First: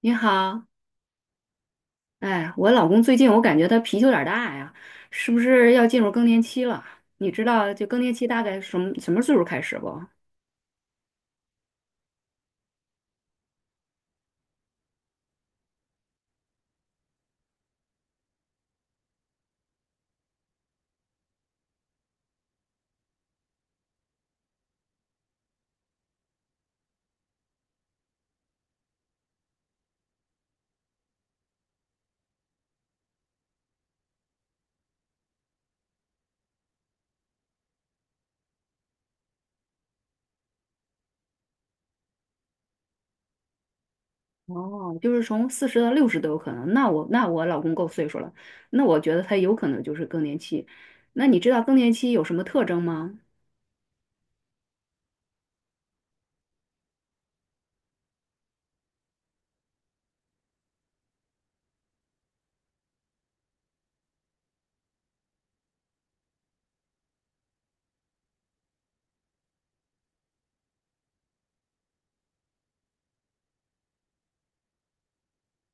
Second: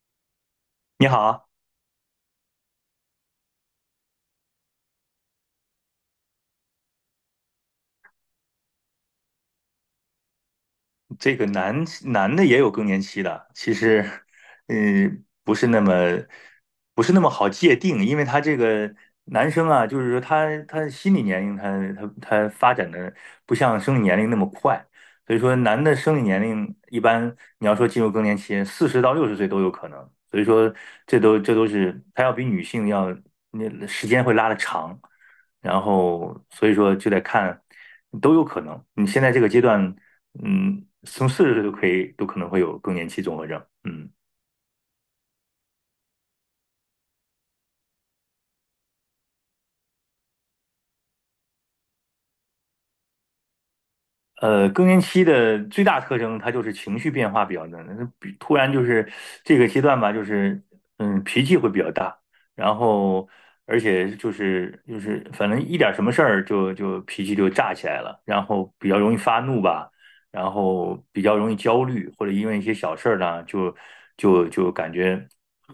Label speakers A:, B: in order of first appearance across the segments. A: 你好，
B: 你好，
A: 哎，我老公最近我感觉他脾气有点儿大呀，是不是要进入更年期了？你知道就更年期大概什么什么岁数开始不？
B: 这个男男的也有更年期的，其实，嗯、不是那么不是那么好界定，因为他这个男生啊，就是说他心理年龄他发展的不像生理年龄那么快，所以说男的生理年龄一般你要说进入更年期，四十到六十岁都有可能，所以说这都是他要比女性要那时间会拉的长。然后所以说就得看，都有可能。你现在这个阶段，从四十岁都可以，都可能会有更年期综合症。嗯，
A: 哦，就是从40到60都有可能。那我老公够岁数了，那我觉得他有可能就是更年期。那你知道更年期有什么特征吗？
B: 更年期的最大特征，它就是情绪变化比较大，那比突然就是这个阶段吧，就是脾气会比较大，然后而且就是反正一点什么事儿就脾气就炸起来了，然后比较容易发怒吧，然后比较容易焦虑，或者因为一些小事儿呢，就感觉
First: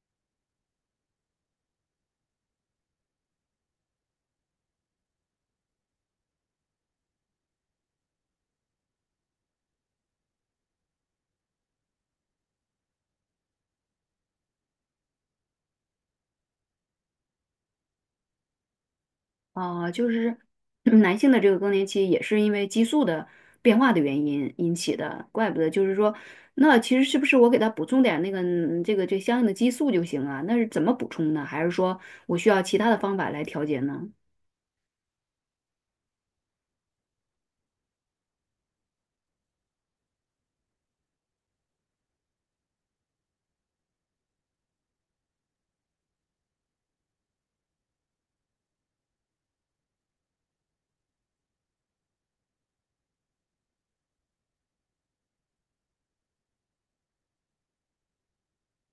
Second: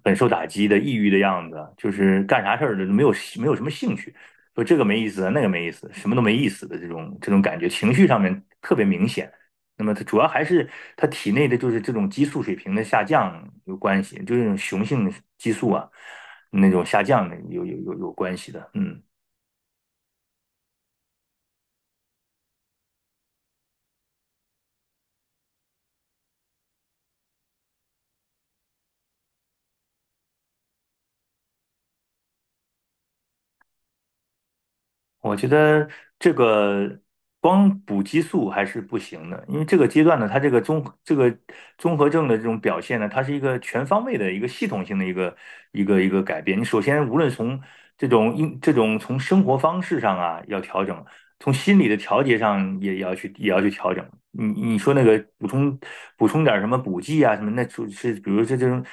B: 很受打击的抑郁的样子，就是干啥事儿都没有什么兴趣。说这个没意思，那个没意思，什么都没意思的这种感觉，情绪上面特别明显。那么它主要还是它体内的就是这种激素水平的下降有关系，就是那种雄性激素啊那种下降的有关系的。嗯。
A: 啊，就是男性的这个更年期也是因为激素的变化的原因引起的，怪不得就是说，那其实是不是我给他补充点那个这相应的激素就行啊？那是怎么补充呢？还是说我需要其他的方法来调节呢？
B: 我觉得这个光补激素还是不行的，因为这个阶段呢，它这个综合症的这种表现呢，它是一个全方位的一个系统性的一个改变。你首先无论从这种从生活方式上啊要调整，从心理的调节上也要去调整。你说那个补充点儿什么补剂啊什么，那就是比如这种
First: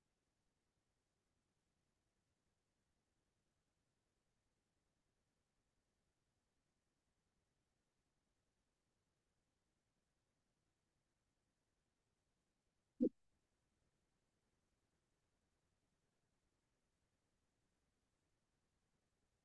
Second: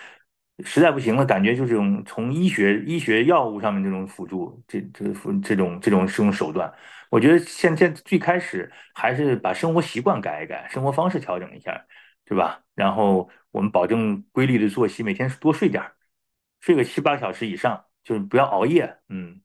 B: 实在不行了，感觉就这种从医学药物上面这种辅助，这这辅这种这种这种手段，我觉得现在最开始还是把生活习惯改一改，生活方式调整一下，对吧？然后我们保证规律的作息，每天多睡点儿，睡个七八个小时以上，就是不要熬夜。嗯，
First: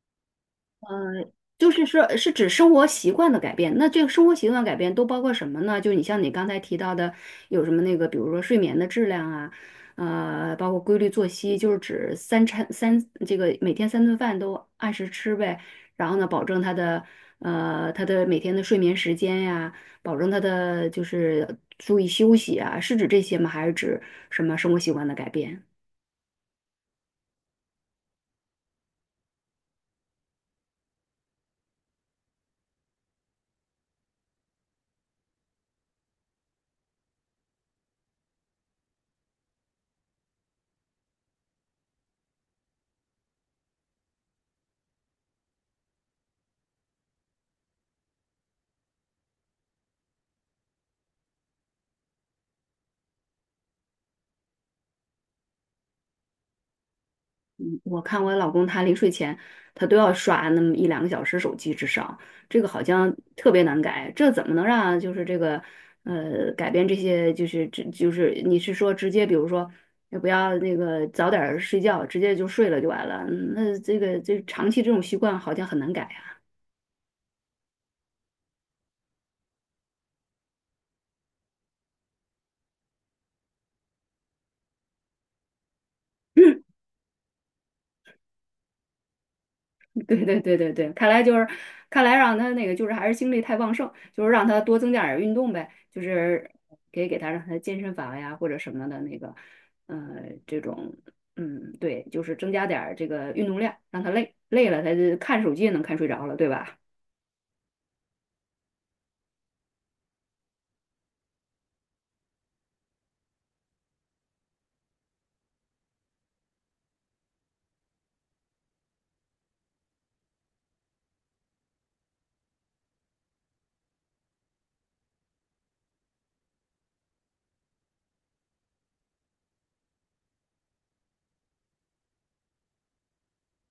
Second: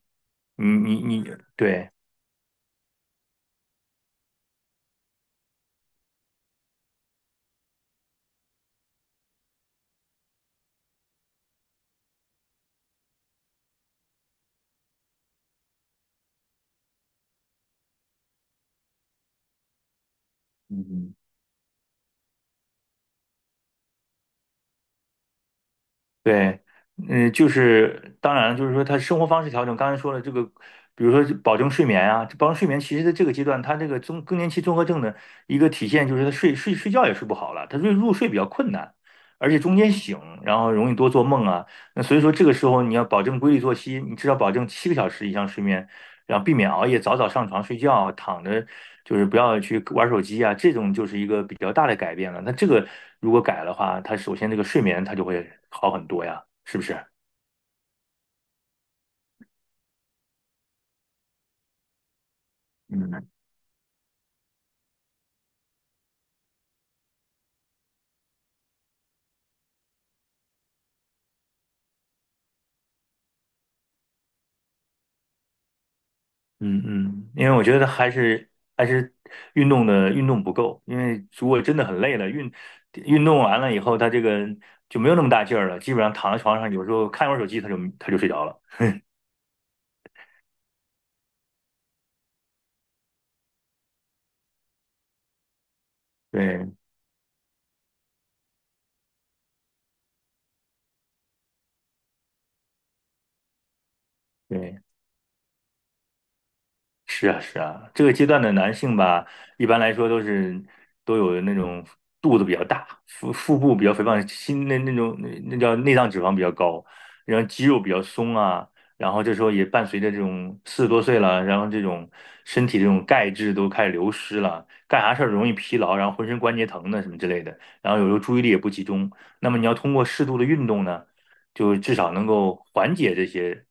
B: 你你你
A: 就是
B: 对。
A: 说，是指生活习惯的改变。那这个生活习惯改变都包括什么呢？就你像你刚才提到的，有什么那个，比如说睡眠的质量啊，包括规律作息，就是指三餐三这个每天三顿饭都按时吃呗。然后呢，保证他的每天的睡眠时间呀，保证他的就
B: 嗯。
A: 是注意休息啊，是指这些吗？还是指什么生活习惯的改变？
B: 对。嗯，就是当然了，就是说他生活方式调整，刚才说了这个，比如说保证睡眠啊，这保证睡眠，其实在这个阶段，他这个更年期综合症的一个体现就是他睡觉也睡不好了，他入睡比较困难，而且中间醒，然后容易多做梦啊。那所以说这个时候你要保证规律作息，你至少保证七个小时以上睡眠，然后避免熬夜，早早上床睡觉，躺着就是不要去玩手机啊，这种就是一个比较大的改变了。那这个如果改的话，它首先这个睡眠它就会好很多呀，是不是？
A: 嗯我看我老公他临睡前，他都要刷那么一两个小时手机至少，这个好像
B: 嗯
A: 特别难改，这怎么能让就是这个改变这些就是这就是你是说直接比如说也不要那个早点儿睡觉，直接就睡了就完了，嗯那这个这长期这种习惯好像很难改。
B: 嗯嗯。因为我觉得还是运动不够，因为如果真的很累了，运动完了以后，他这个就没有那么大劲儿了，基本上躺在床上，有时候看会儿手机，他就睡着了。
A: 对对对对对，看来就是，看来让他那个就是还是精力太旺盛，就是让他多增加点儿运动呗，就是
B: 对，
A: 可以给他让他健身房呀或者什么的那个，呃，这种，嗯，对，就是增加点儿这个运动量，让他累累
B: 对。
A: 了他就看手机也能看睡着了，对吧？
B: 是啊，是啊，这个阶段的男性吧，一般来说都有那种肚子比较大，腹部比较肥胖，心那那种那那叫内脏脂肪比较高，然后肌肉比较松啊，然后这时候也伴随着这种四十多岁了，然后这种身体这种钙质都开始流失了，干啥事儿容易疲劳，然后浑身关节疼的什么之类的，然后有时候注意力也不集中。那么你要通过适度的运动呢？就至少能够缓解这些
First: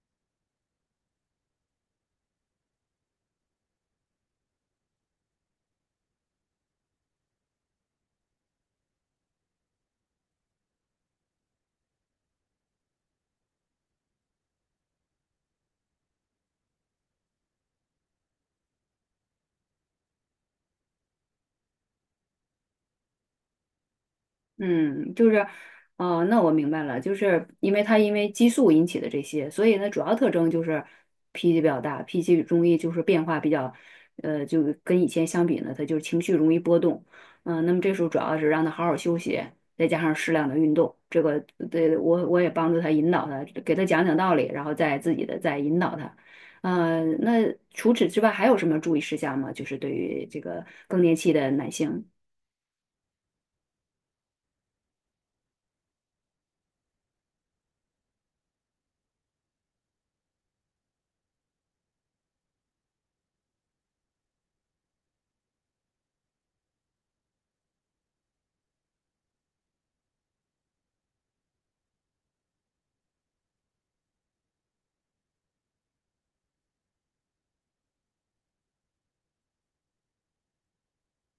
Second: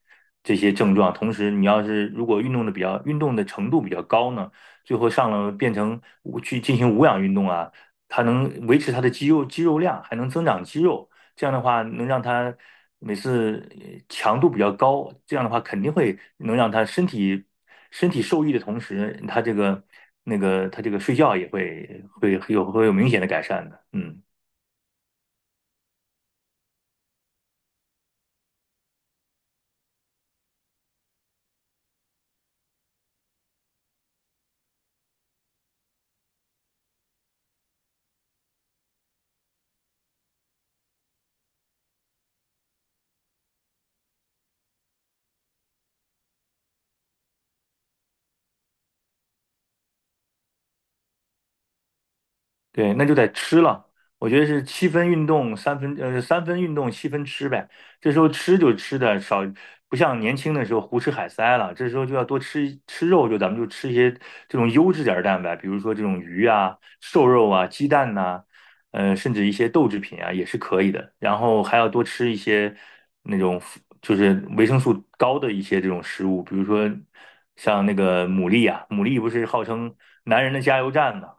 B: 这些症状。同时，你要是如果运动的程度比较高呢，最后上了变成去进行无氧运动啊，它能维持它的肌肉量，还能增长肌肉。这样的话，能让它每次强度比较高，这样的话肯定会能让他身体受益的同时，他这个睡觉也会有明显的改善的。嗯。
A: 嗯，就是，哦，那我明白了，就是因为他因为激素引起的这些，所以呢，主要特征就是脾气比较大，脾气容易就是变化比较，就跟以前相比呢，他就是情绪容易波动，嗯、那么这时候主要是让他好好休息，再加上适量的运动，这个对我也帮助他引导他，给他讲讲道理，然后再自己的再引导他，那除此之外还有什么注意事项吗？就是对于这个更年期的男性。
B: 对，那就得吃了。我觉得是七分运动，三分运动，七分吃呗。这时候吃就吃的少，不像年轻的时候胡吃海塞了。这时候就要多吃吃肉，就咱们就吃一些这种优质点儿的蛋白，比如说这种鱼啊、瘦肉啊、鸡蛋呐、甚至一些豆制品啊也是可以的。然后还要多吃一些那种就是维生素高的一些这种食物，比如说像那个牡蛎啊，牡蛎不是号称男人的加油站嘛？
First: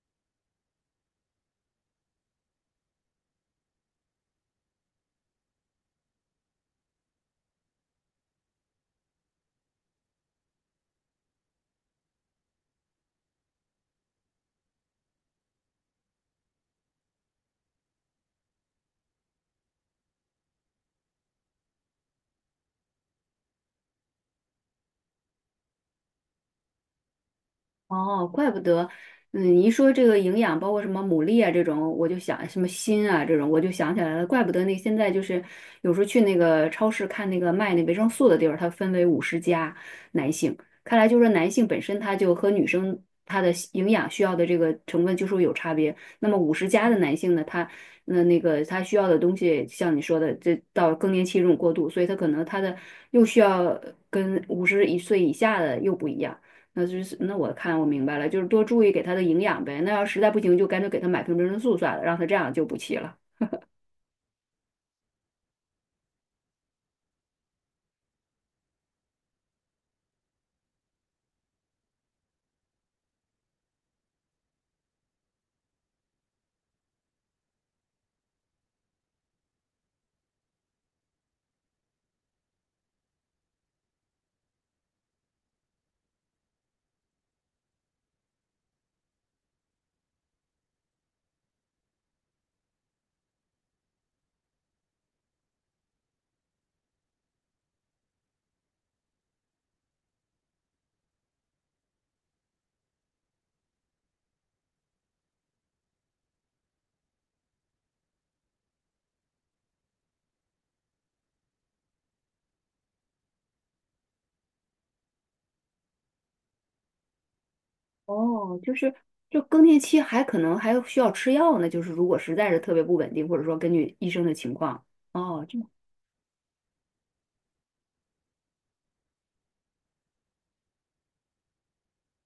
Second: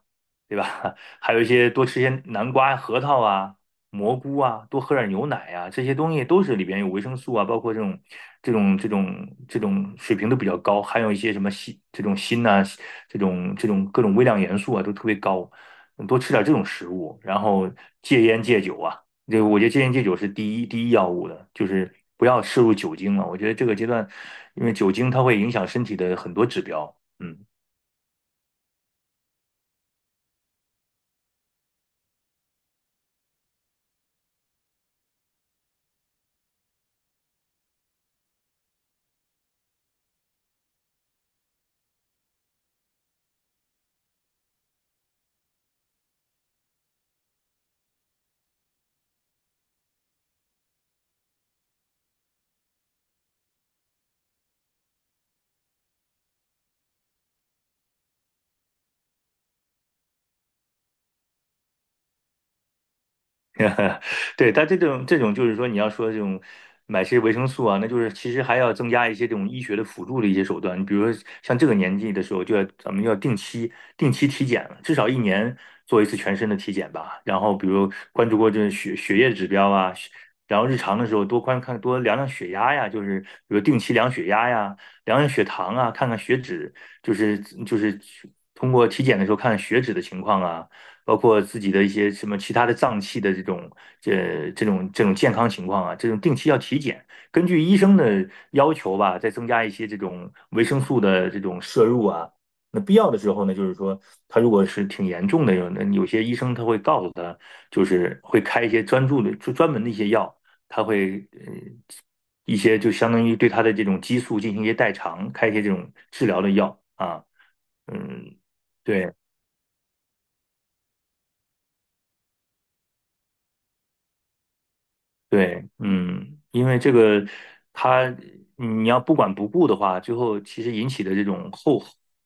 B: 对吧？还有一些多吃些南瓜、核桃啊、蘑菇啊，多喝点牛奶啊，这些东西都是里边有维生素啊，包括这种水平都比较高，含有一些什么这种锌呐、这种这种各种微量元素啊都特别高，多吃点这种食物，然后戒烟戒酒啊，这个我觉得戒烟戒酒是第一要务的，就是不要摄入酒精了。我觉得这个阶段，因为酒精它会影响身体的很多指标。嗯。
A: 哦，怪不得，嗯，你一说这个营养，包括什么牡蛎啊这种，我就想什么锌啊这种，我就想起来了，怪不得那现在就是有时候去那个超市看那个卖那维生素的地儿，它分为五十加男性，看来就是男性本身他就和女生他的营养需要的这个成分就是有差别。那么五十加的男性呢，他那那个他需要的东西，像你说的，这到更年期这种过渡，所以他可能他的又需要跟51岁以下的又不一样。那就是那我看我明白了，就是多注意给他的营养呗。那要实在不行，就干脆给他买瓶维生素算了，让他这样就补气了。
B: 对，它这种就是说，你要说这种买些维生素啊，那就是其实还要增加一些这种医学的辅助的一些手段。你比如说像这个年纪的时候，就要咱们要定期体检了，至少一年做一次全身的体检吧。然后比如关注过这血液指标啊，然后日常的时候多观看多量量血压呀，就是比如定期量血压呀，量量血糖啊，看看血脂，就是就是通过体检的时候看看血脂的情况啊。包括自己的一些什么其他的脏器的这种健康情况啊，这种定期要体检，根据医生的要求吧，再增加一些这种维生素的这种摄入啊。那必要的时候呢，就是说他如果是挺严重的，有些医生他会告诉他，就是会开一些专门的一些药，他会呃一些就相当于对他的这种激素进行一些代偿，开一些这种治疗的药啊。嗯。
A: 哦，就是
B: 对，
A: 就更年期还可能还需要吃药呢，就是如果实在是特别不稳定，或者说根据医生的情况。哦，这
B: 对。嗯，因为这个，它你要不管不顾的话，最后其实引起的这种后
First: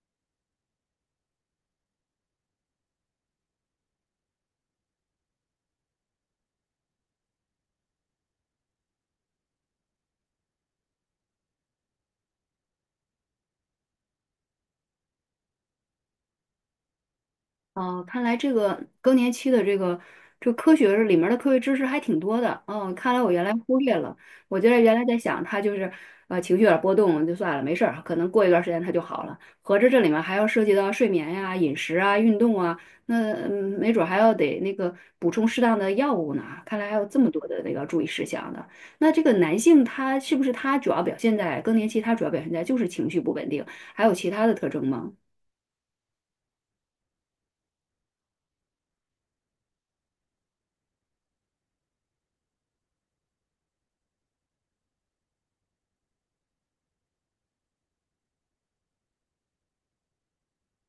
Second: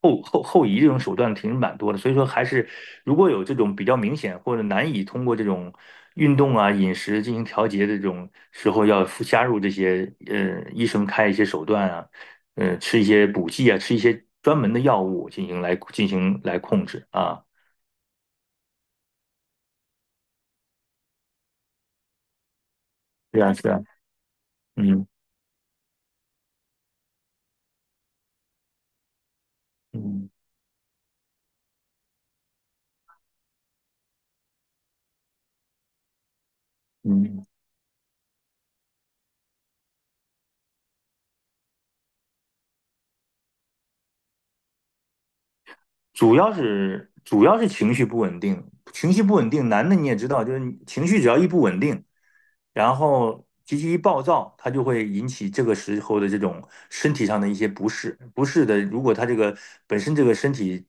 B: 后后后移这种手段其实蛮多的。所以说，还是如果有这种比较明显或者难以通过这种运动啊、饮食进行调节的这种时候，要附加入这些医生开一些手段啊，吃一些补剂啊，吃一些专门的药物进行来控制啊。
A: 哦，看来这个更年期的这个科学里面的科学知识还挺多的。嗯，看来我
B: 是
A: 原来
B: 啊，是
A: 忽
B: 啊。
A: 略了。我觉得原来
B: 嗯
A: 在想他就是情绪有点波动就算了，没事儿，可能过一段时间他就好了。合着这里面
B: 嗯
A: 还要涉及到睡眠呀、饮食啊、运动啊，那嗯没准儿还要得那个补充适当的药物呢。看来还有这么
B: 嗯。
A: 多的那个注意事项的。那这个男性他是不是他主要表现在更年期？他主要表现在就是情绪不稳定，还有其他的特征吗？
B: 主要是情绪不稳定，情绪不稳定，男的你也知道，就是你情绪只要一不稳定，然后脾气一暴躁，他就会引起这个时候的这种身体上的一些不适的，如果他这个本身这个身体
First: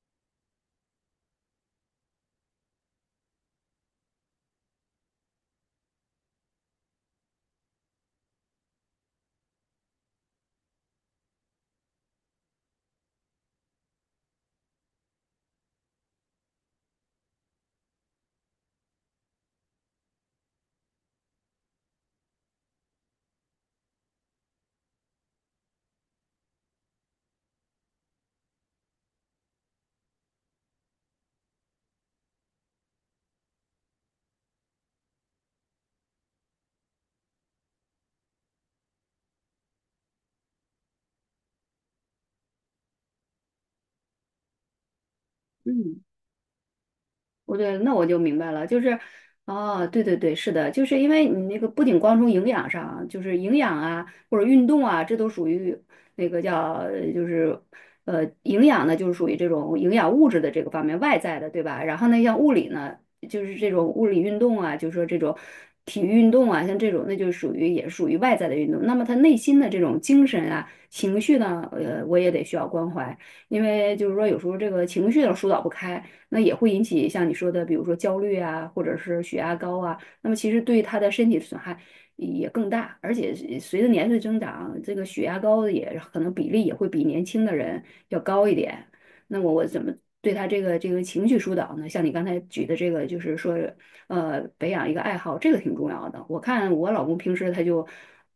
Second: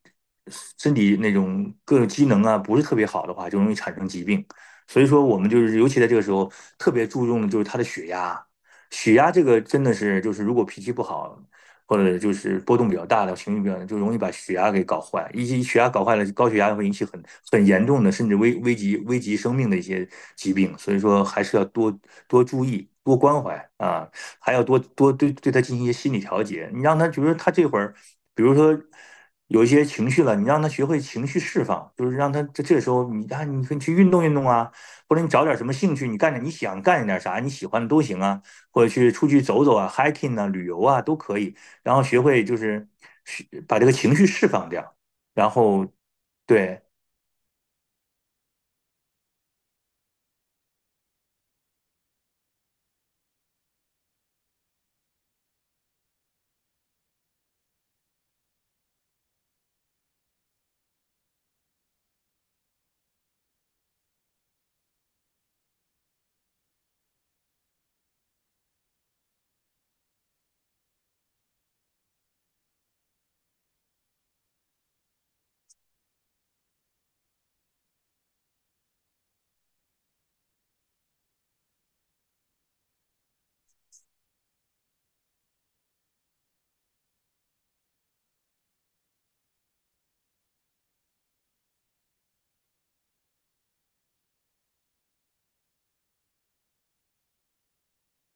B: 身体那种各种机能啊不是特别好的话，就容易产生疾病。所以说，我们就是尤其在这个时候特别注重的就是他的血压，血压这个真的是就是如果脾气不好，或者就是波动比较大的情绪比较大，就容易把血压给搞坏。一些血压搞坏了，高血压会引起很严重的，甚至危及生命的一些疾病。所以说，还是要多多注意，多关怀啊，还要多多对他进行一些心理调节。你让他觉得他这会儿，比如说，有一些情绪了，你让他学会情绪释放，就是让他这时候你啊，你可以去运动运动啊，或者你找点什么兴趣，你想干点啥，你喜欢的都行啊，或者去出去走走啊，hiking 啊，旅游啊都可以。然后学会就是把这个情绪释放掉。然后
A: 嗯。
B: 对。
A: 我对，那我就明白了，就是，哦，对对对，是的，就是因为你那个不仅光从营养上啊就是营养啊或者运动啊，这都属于那个叫呃就是营养呢，就是属于这种营养物质的这个方面外在的，对吧？然后呢，像物理呢，就是这种物理运动啊，就是说这种体育运动啊，像这种那就属于也属于外在的运动。那么他内心的这种精神啊、情绪呢，我也得需要关怀，因为就是说有时候这个情绪呢疏导不开。那也会引起像你说的，比如说焦虑啊，或者是血压高啊，那么其实对他的身体损害也更大，而且随着年岁增长，这个血压高的也可能比例也会比年轻的人要高一点。那么我怎么对他这个情绪疏导呢？像你刚才举的这个，就是说，培养一个爱好，这个挺重要的。我看我老公平时他就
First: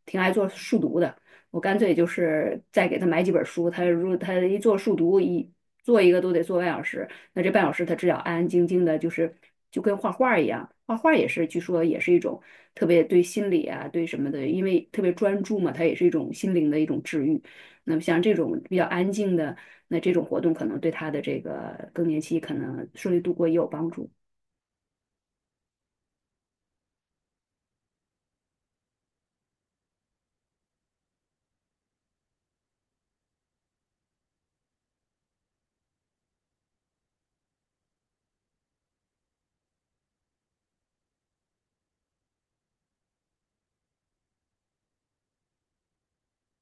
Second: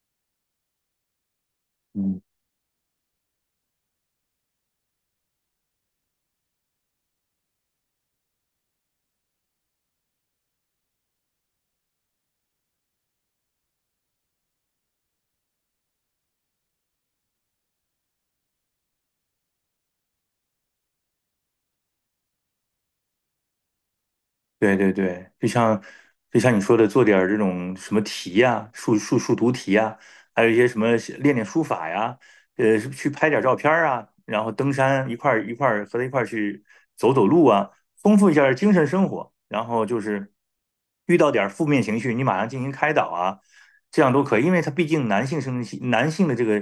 A: 挺爱做数独的，我干脆就是再给他买几本书，他如他一做数独一做一个都得做半小时，那这半小时他只要安安静静的，就是就跟画画一样，画画也是，据说也是一种特别对心理啊，对什么的，因为特别专注嘛，它也是一种心灵的一种治愈。那么像这种比较安静的，那这种活动可能对他的这个更年期可能顺利度过也有帮助。
B: 对，对，对，就像你说的，做点儿这种什么题呀、数独题呀、还有一些什么练练书法呀，去拍点儿照片儿啊，然后登山一块儿一块儿和他一块儿去走走路啊，丰富一下儿精神生活。然后就是遇到点儿负面情绪，你马上进行开导啊，这样都可以，因为他毕竟男性生理期，男性的这个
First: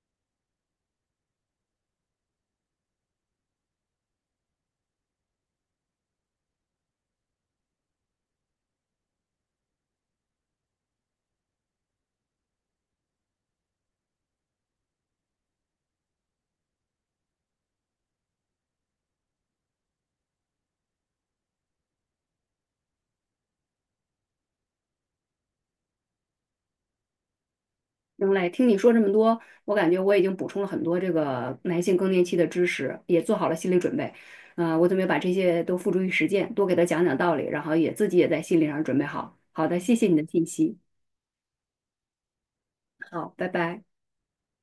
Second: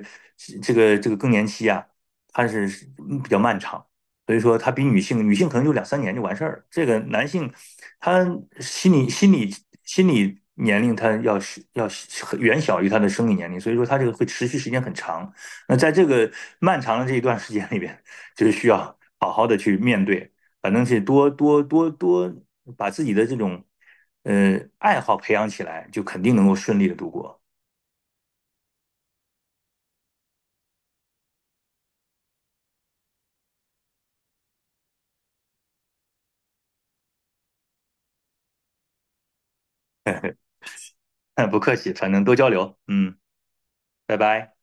B: 这个这个更年期啊，它是比较漫长。所以说他比女性，女性可能就两三年就完事儿了。这个男性，他心理心理心理年龄，他要远小于他的生理年龄，所以说他这个会持续时间很长。那在这个漫长的这一段时间里边，就是需要好好的去面对，反正是多多把自己的这种爱好培养起来，就肯定能够顺利的度过。
A: 行嘞，听你说这么多，我感觉我已经补充了很多这个男性更年期的知识，也做好了心理准备。我准备把这些都付诸于实践，多给他讲讲道理，然后也自己也在心理上准备好。好的，谢谢你的信息。
B: 不客气，反正多交流。嗯。
A: 好，拜拜。
B: 拜拜。